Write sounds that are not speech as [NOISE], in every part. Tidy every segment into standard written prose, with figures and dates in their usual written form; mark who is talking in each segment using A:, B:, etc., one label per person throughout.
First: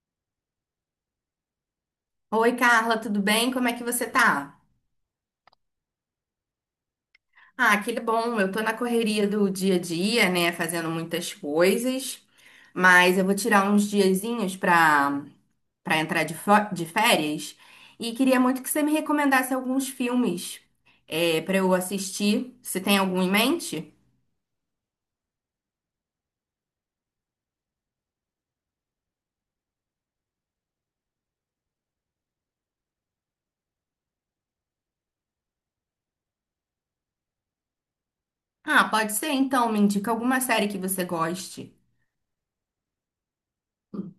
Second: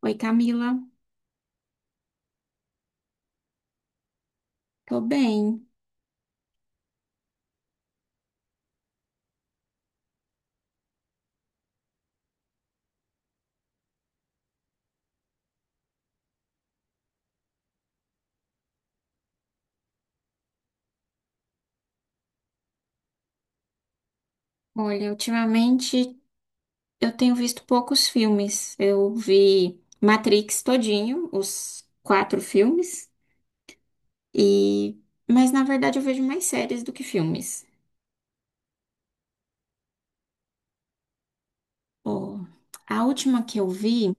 A: Oi, Camila.
B: Oi, Carla, tudo bem? Como é que você tá?
A: Tô bem.
B: Ah, que bom. Eu tô na correria do dia a dia, né, fazendo muitas coisas, mas eu vou tirar uns diazinhos pra entrar de férias e queria muito que você me recomendasse alguns filmes pra eu assistir. Você tem algum em mente?
A: Olha, ultimamente eu tenho visto poucos filmes. Eu vi Matrix todinho, os quatro filmes, e mas na verdade eu vejo mais séries do que filmes.
B: Ah, pode ser então. Me indica alguma série que você goste.
A: Ó, a última que eu vi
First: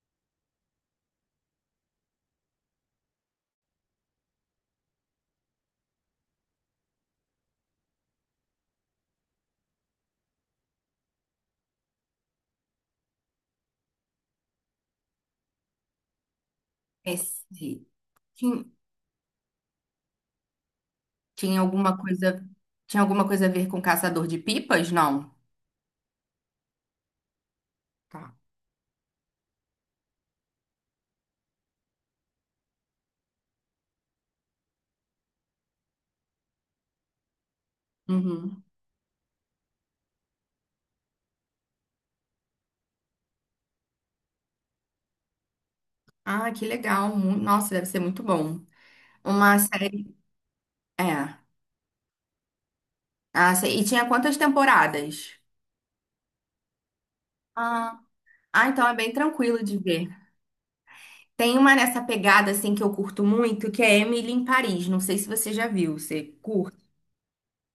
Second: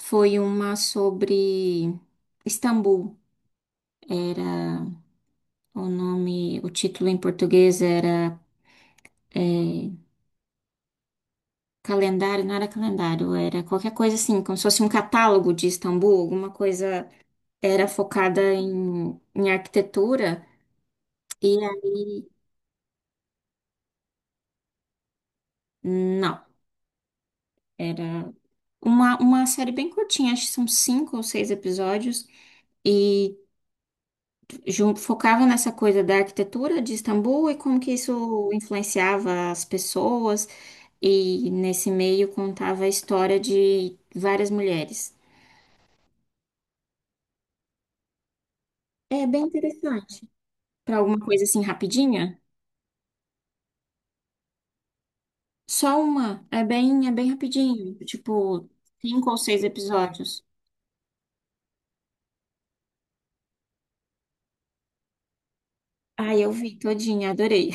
A: foi uma sobre Istambul. Era o nome, o título em português era é, calendário, não era calendário, era qualquer coisa assim, como se fosse um catálogo de Istambul, alguma coisa
B: Esse-
A: era focada
B: Tinha,
A: em arquitetura, e
B: tinha alguma
A: aí,
B: coisa, tinha alguma coisa a ver com Caçador de Pipas? Não.
A: não, era
B: Tá.
A: uma série bem curtinha, acho que são cinco ou seis episódios, e focava nessa coisa da arquitetura de Istambul e como que isso
B: Uhum.
A: influenciava as pessoas, e nesse meio contava a história de várias mulheres.
B: Ah, que legal. Nossa, deve ser muito bom.
A: É bem
B: Uma série.
A: interessante. Para alguma
B: É.
A: coisa assim rapidinha?
B: Ah, sei. E tinha quantas temporadas?
A: Só uma. É bem rapidinho,
B: Ah, ah,
A: tipo,
B: então é bem
A: cinco ou seis
B: tranquilo de ver.
A: episódios.
B: Tem uma nessa pegada, assim, que eu curto muito, que é Emily em Paris. Não sei se você já viu. Você
A: Ai, eu vi
B: curte?
A: todinha, adorei.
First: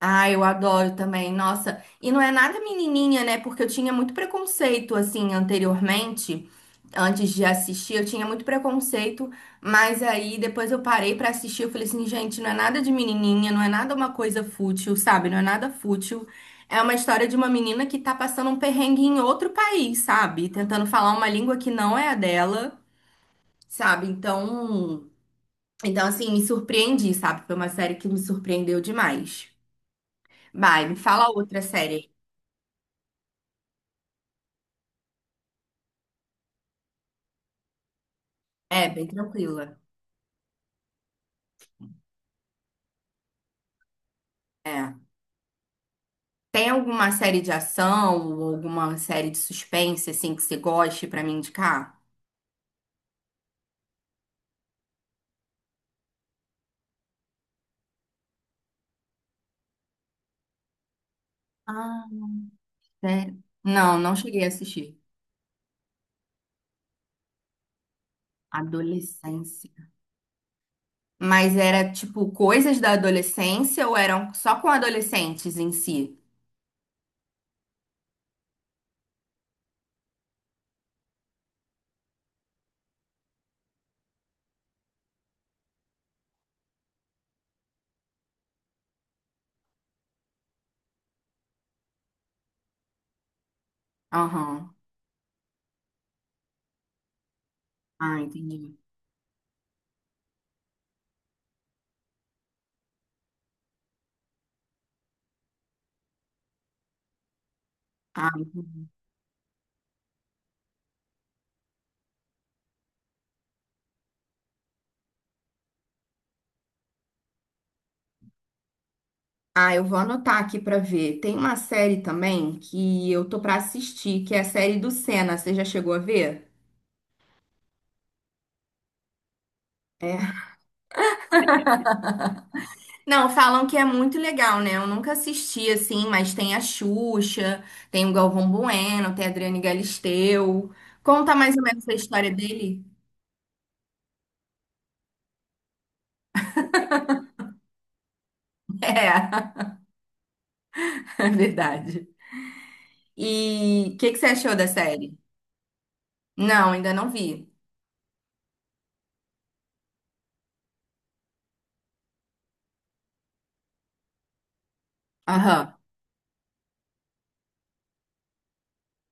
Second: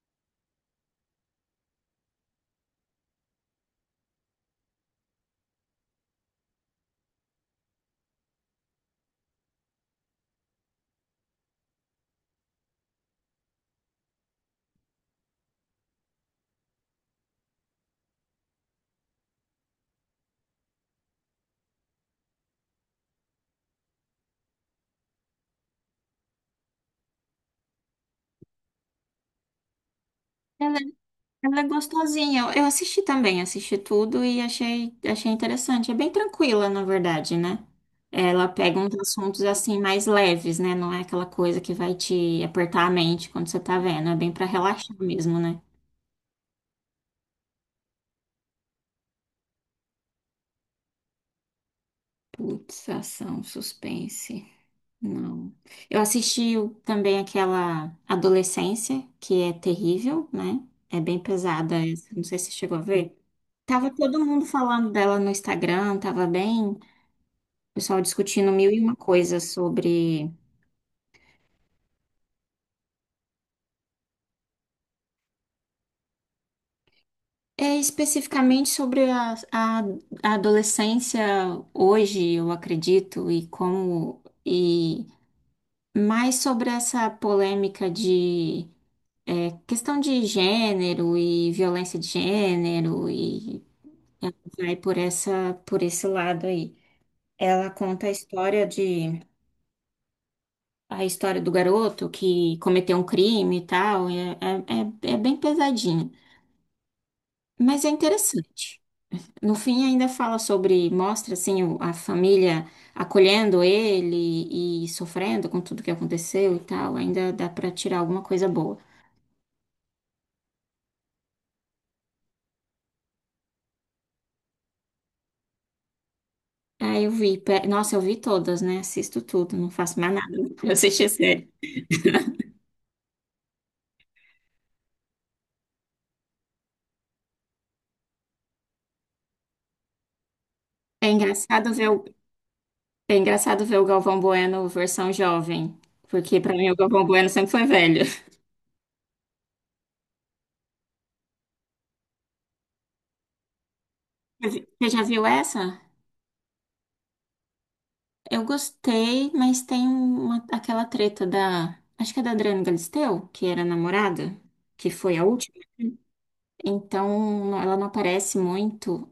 B: Ah, eu adoro também, nossa. E não é nada menininha, né? Porque eu tinha muito preconceito, assim, anteriormente, antes de assistir, eu tinha muito preconceito, mas aí depois eu parei pra assistir, eu falei assim, gente, não é nada de menininha, não é nada uma coisa fútil, sabe? Não é nada fútil. É uma história de uma menina que tá passando um perrengue em outro país, sabe? Tentando falar uma língua que não é a dela, sabe? Então assim, me surpreendi, sabe? Foi uma série que me surpreendeu demais.
A: Ela,
B: Vai, me fala
A: ela é
B: outra série.
A: gostosinha. Eu assisti também, assisti tudo e achei interessante. É bem tranquila, na verdade, né? Ela pega
B: É,
A: uns
B: bem
A: assuntos
B: tranquila.
A: assim mais leves, né? Não é aquela coisa que vai te apertar a mente quando você tá vendo. É bem pra relaxar
B: É.
A: mesmo, né?
B: Tem alguma série de ação ou alguma série de suspense, assim, que você goste pra me indicar?
A: Putz, ação, suspense. Não. Também aquela Adolescência, que é terrível, né? É bem pesada
B: Ah,
A: essa. Não sei se você chegou a ver.
B: sério?
A: Tava
B: Não, não
A: todo
B: cheguei
A: mundo
B: a
A: falando
B: assistir.
A: dela no Instagram, tava bem, o pessoal discutindo mil e uma coisas
B: Adolescência.
A: sobre,
B: Mas era, tipo, coisas da adolescência ou eram só com adolescentes em si?
A: especificamente sobre a adolescência hoje, eu acredito, e como, e mais sobre essa polêmica de, questão de gênero e violência de gênero e vai
B: Aham.
A: por essa, por esse lado aí. Ela conta a
B: Ah,
A: história
B: entendi.
A: de A história do garoto que cometeu um crime e tal, é bem pesadinha, mas é
B: Ah,
A: interessante.
B: entendi.
A: No fim, ainda fala sobre, mostra assim a família acolhendo ele e sofrendo com tudo que aconteceu e tal, ainda dá pra tirar alguma coisa boa.
B: Ah, eu vou anotar aqui pra ver. Tem uma série também que eu tô pra assistir, que é a série do Senna. Você já chegou a ver?
A: Aí eu vi, pe- nossa, eu vi todas, né? Assisto tudo, não faço mais nada,
B: É.
A: [LAUGHS] eu assisti a série.
B: Não, falam que é muito legal, né? Eu nunca assisti assim, mas tem a Xuxa, tem o Galvão Bueno, tem a Adriane Galisteu.
A: É
B: Conta mais ou
A: engraçado ver
B: menos a
A: o,
B: história dele.
A: é engraçado ver o Galvão Bueno versão jovem, porque pra mim o Galvão Bueno sempre foi velho.
B: [LAUGHS] É, é verdade. E o que que você achou da
A: [LAUGHS] Você já
B: série?
A: viu essa?
B: Não, ainda não vi.
A: Eu gostei, mas tem uma, aquela treta da. Acho que é da Adriana Galisteu, que era a namorada, que foi a última.
B: Aham.
A: Então, ela não aparece muito.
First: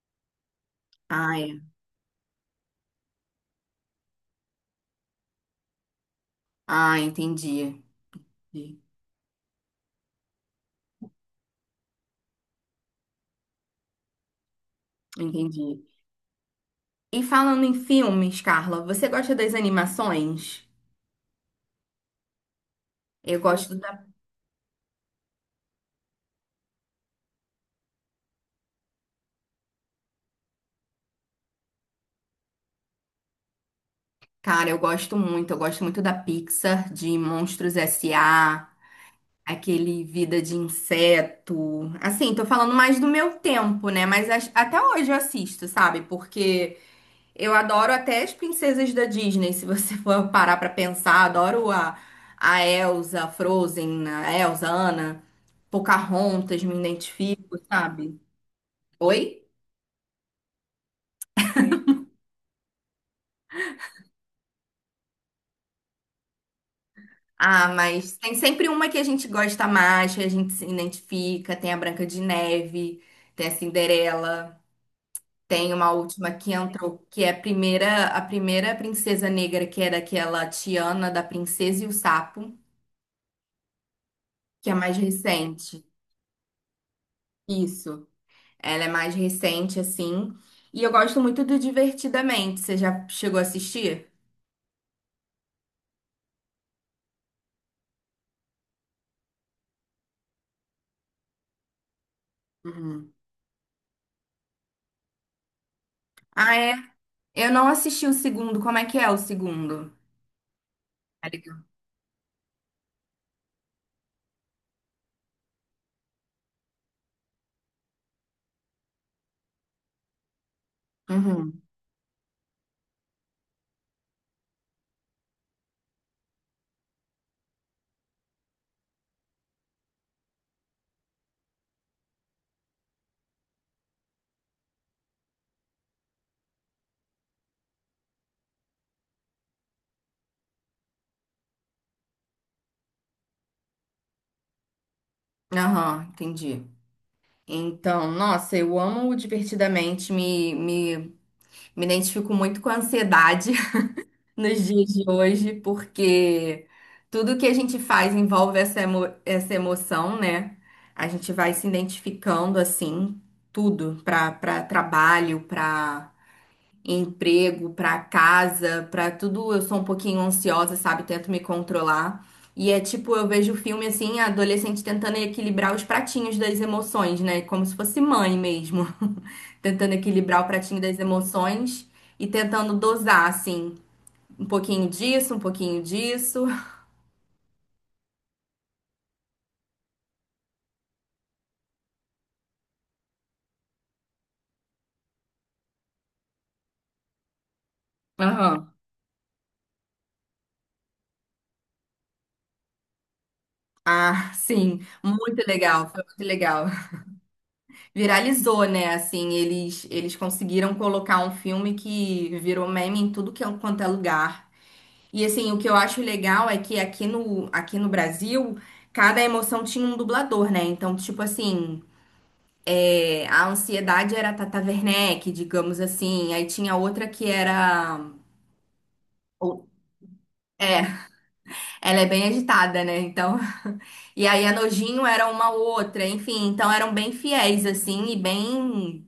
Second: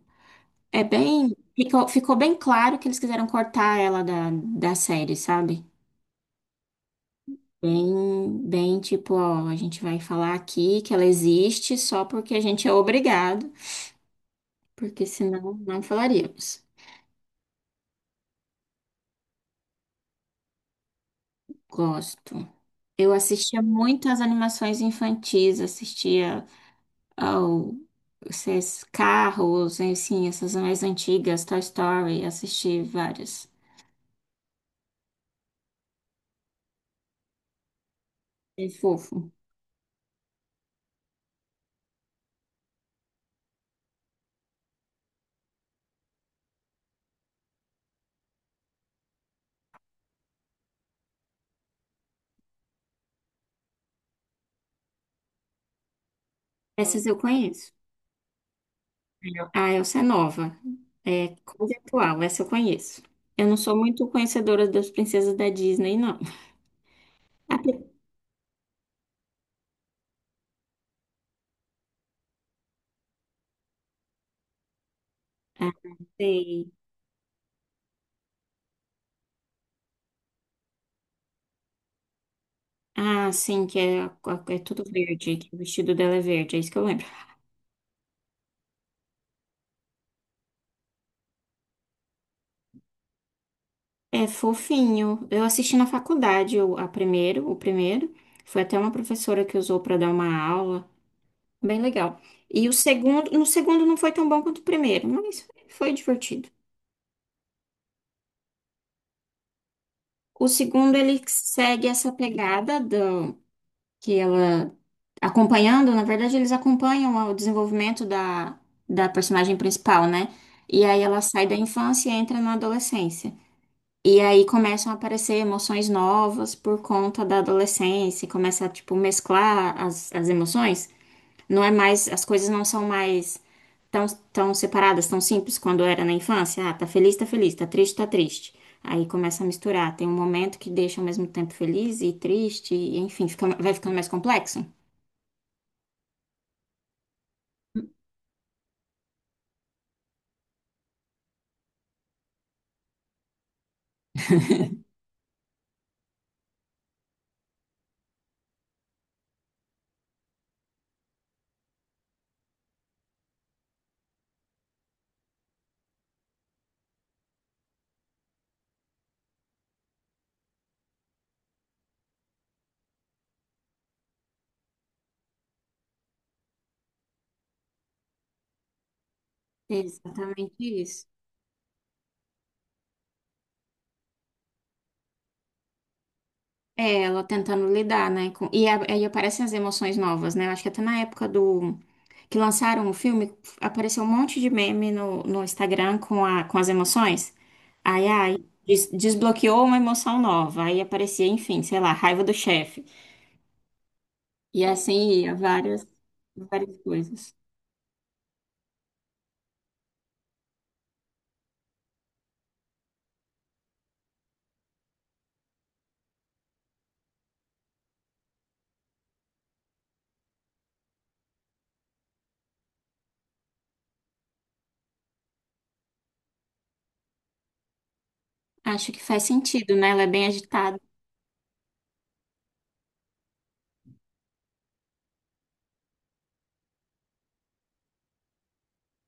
A: É bem.
B: Ah, é.
A: Ficou bem claro que eles quiseram cortar ela da série, sabe?
B: Ah, entendi.
A: Bem tipo, ó, a gente vai falar aqui que ela existe só porque a gente é obrigado, porque senão não
B: Entendi.
A: falaríamos.
B: E falando em filmes, Carla, você gosta das animações?
A: Gosto. Eu
B: Eu
A: assistia
B: gosto da.
A: muito às animações infantis, assistia. Ou esses carros, assim, essas mais antigas, Toy Story, assisti várias.
B: Cara, eu gosto muito. Eu gosto muito da Pixar, de Monstros
A: É
B: S.A.
A: fofo.
B: Aquele vida de inseto. Assim, tô falando mais do meu tempo, né? Mas até hoje eu assisto, sabe? Porque eu adoro até as princesas da Disney, se você [LAUGHS] for parar pra pensar. A Elsa, a Elsa, a Anna, Pocahontas, me
A: Essas eu
B: identifico,
A: conheço.
B: sabe? Oi?
A: Ah, essa é nova. É conceitual, essa eu conheço. Eu não sou muito conhecedora das princesas da Disney, não. A
B: Ah,
A: pri-
B: mas tem sempre uma que a gente gosta mais, que a gente se identifica. Tem a Branca de Neve, tem a Cinderela.
A: Ah,
B: Tem uma última que
A: sei.
B: entrou, que é a primeira princesa negra, que era aquela Tiana da Princesa e o Sapo,
A: Ah, sim, que é, é
B: que é
A: tudo
B: mais
A: verde, que o
B: recente.
A: vestido dela é verde, é isso que eu lembro.
B: Isso. Ela é mais recente, assim. E eu gosto muito do Divertidamente. Você já chegou a assistir?
A: É fofinho. Eu assisti na faculdade o primeiro. Foi até uma professora que usou para dar uma aula. Bem legal. E o
B: Uhum.
A: segundo, no segundo não foi tão bom quanto o primeiro, mas foi divertido.
B: Ah, é? Eu não assisti o segundo. Como é que é o segundo?
A: O segundo ele
B: Tá legal.
A: segue essa pegada do que ela acompanhando, na verdade eles acompanham o desenvolvimento da personagem principal, né? E aí ela sai da
B: Uhum.
A: infância e entra na adolescência. E aí começam a aparecer emoções novas por conta da adolescência, começa a tipo mesclar as emoções. Não é mais, as coisas não são mais tão, tão separadas, tão simples quando era na infância. Ah, tá feliz, tá feliz, tá triste, tá triste. Aí começa a misturar. Tem um momento que deixa ao mesmo tempo feliz e triste, e, enfim, fica, vai ficando mais complexo.
B: Aham, entendi. Então, nossa, eu amo o Divertidamente, me identifico muito com a ansiedade nos dias de hoje, porque tudo que a gente faz envolve essa emoção, né? A gente vai se identificando assim, tudo, para trabalho, para emprego, para casa, para tudo. Eu sou um pouquinho ansiosa, sabe? Tento me controlar. E é tipo, eu vejo o filme assim, a adolescente tentando equilibrar os pratinhos das emoções, né? Como se fosse mãe mesmo. [LAUGHS] Tentando equilibrar o
A: Exatamente
B: pratinho das
A: isso.
B: emoções e tentando dosar, assim. Um pouquinho disso, um pouquinho disso.
A: É, ela tentando lidar, né? Aí aparecem as emoções novas, né? Eu acho que até na época do que lançaram o filme, apareceu um monte de meme no Instagram com as emoções. Aí, ai,
B: Aham.
A: Desbloqueou uma emoção nova. Aí aparecia, enfim, sei lá, raiva do chefe.
B: Ah,
A: E
B: sim,
A: assim ia,
B: muito legal, foi muito legal.
A: várias coisas.
B: Viralizou, né? Assim, eles conseguiram colocar um filme que virou meme em tudo que quanto é lugar. E assim, o que eu acho legal é que aqui aqui no Brasil, cada emoção tinha um dublador, né? Então, tipo assim, a ansiedade era a Tata Werneck, digamos assim. Aí tinha outra que era.
A: Acho que faz sentido, né? Ela é bem agitada.
B: Ela é bem agitada, né? Então. [LAUGHS] E aí a Nojinho era uma ou outra, enfim, então eram bem fiéis, assim, e bem.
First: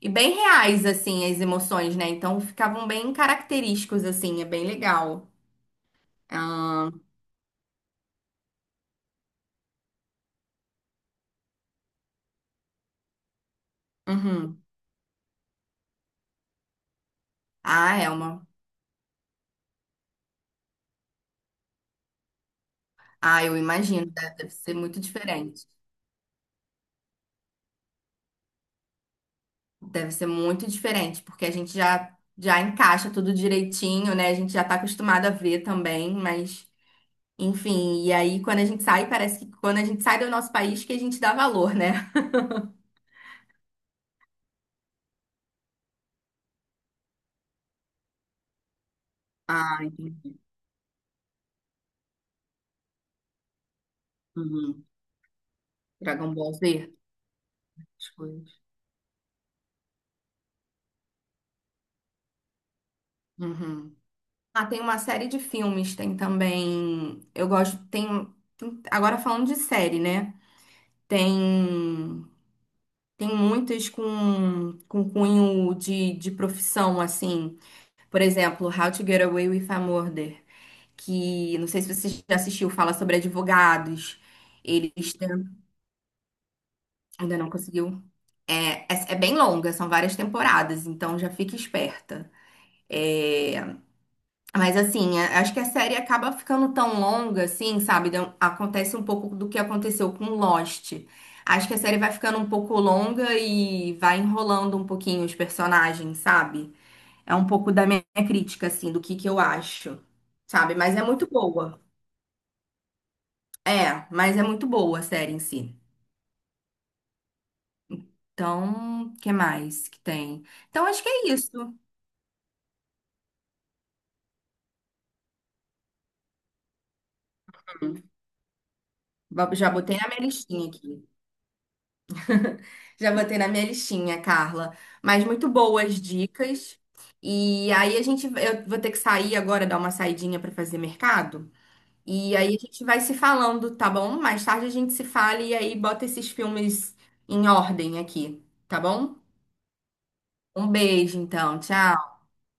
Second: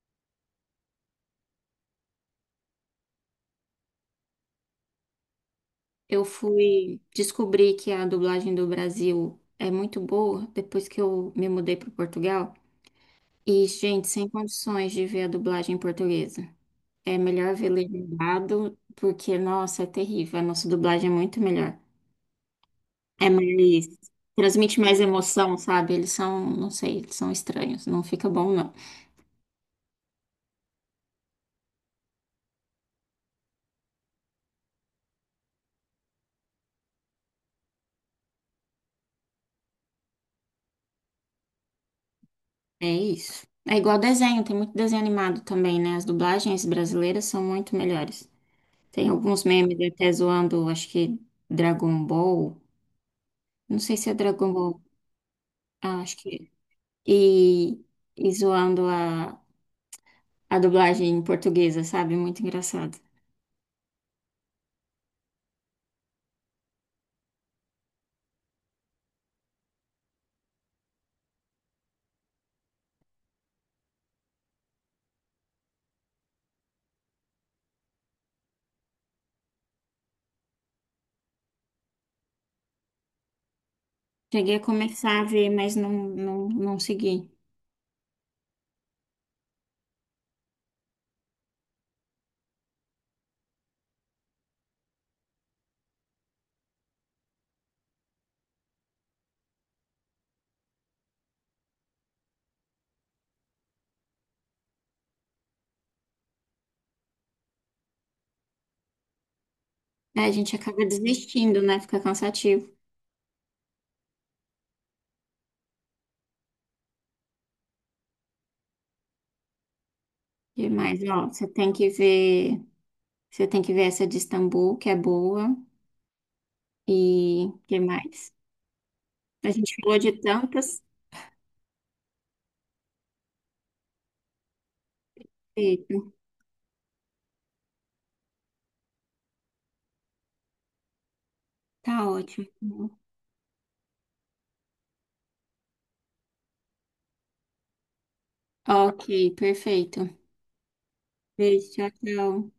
B: E bem reais, assim, as emoções, né? Então ficavam bem característicos, assim, é bem legal.
A: Eu
B: Ah,
A: fui descobrir que a dublagem do Brasil é muito boa depois que eu me mudei para Portugal. E, gente, sem
B: uhum.
A: condições de ver a dublagem portuguesa. É melhor ver
B: Ah, Elma.
A: legendado, porque, nossa, é terrível. A nossa dublagem é muito melhor. É
B: Ah, eu
A: mais.
B: imagino, deve ser
A: Transmite mais
B: muito
A: emoção,
B: diferente.
A: sabe? Eles são, não sei, eles são estranhos. Não fica bom, não.
B: Deve ser muito diferente, porque a gente já encaixa tudo direitinho, né? A gente já tá acostumado a ver também, mas. Enfim, e aí quando a gente sai, parece que quando a gente sai do nosso país que a gente dá valor, né?
A: É isso. É igual desenho, tem muito desenho animado também, né? As dublagens brasileiras são muito melhores. Tem alguns memes
B: Ah,
A: até
B: entendi.
A: zoando, acho que Dragon Ball. Não sei se é Dragon Ball.
B: Uhum.
A: Ah, acho que.
B: Dragon
A: É.
B: Ball Z, as
A: E
B: coisas.
A: zoando a dublagem portuguesa, sabe? Muito engraçado.
B: Uhum. Ah, tem uma série de filmes, tem também. Eu gosto, tem. Agora falando de série, né? Tem. Tem muitas com cunho de profissão, assim. Por exemplo, How to Get Away with a Murder, que não sei se você já assistiu, fala sobre advogados.
A: Cheguei a
B: Eles
A: começar a ver,
B: tentam-
A: mas não segui.
B: ainda não conseguiu. É, é bem longa, são várias temporadas, então já fica esperta. É, mas assim, acho que a série acaba ficando tão longa, assim, sabe? Acontece um pouco do que aconteceu com Lost. Acho que a série vai ficando um pouco longa e vai enrolando um pouquinho os personagens, sabe? É um pouco da minha crítica, assim, do que eu acho,
A: Aí a gente
B: sabe?
A: acaba
B: Mas é muito
A: desistindo, né?
B: boa.
A: Fica cansativo.
B: É, mas é muito boa a série em si. Então, o que mais que tem?
A: E
B: Então,
A: mais,
B: acho que
A: ó,
B: é isso.
A: você tem que ver essa de Istambul, que é boa, e que mais? A
B: Já
A: gente falou
B: botei na
A: de
B: minha listinha
A: tantas.
B: aqui. Já botei na minha listinha, Carla. Mas muito boas
A: Perfeito.
B: dicas. E aí a gente, eu vou ter que sair agora, dar uma saidinha para fazer mercado.
A: Tá
B: E aí a gente
A: ótimo.
B: vai se falando, tá bom? Mais tarde a gente se fala e aí bota esses filmes em ordem aqui, tá
A: Ok,
B: bom?
A: perfeito.
B: Um beijo, então.
A: Beijo, tchau,
B: Tchau.
A: tchau.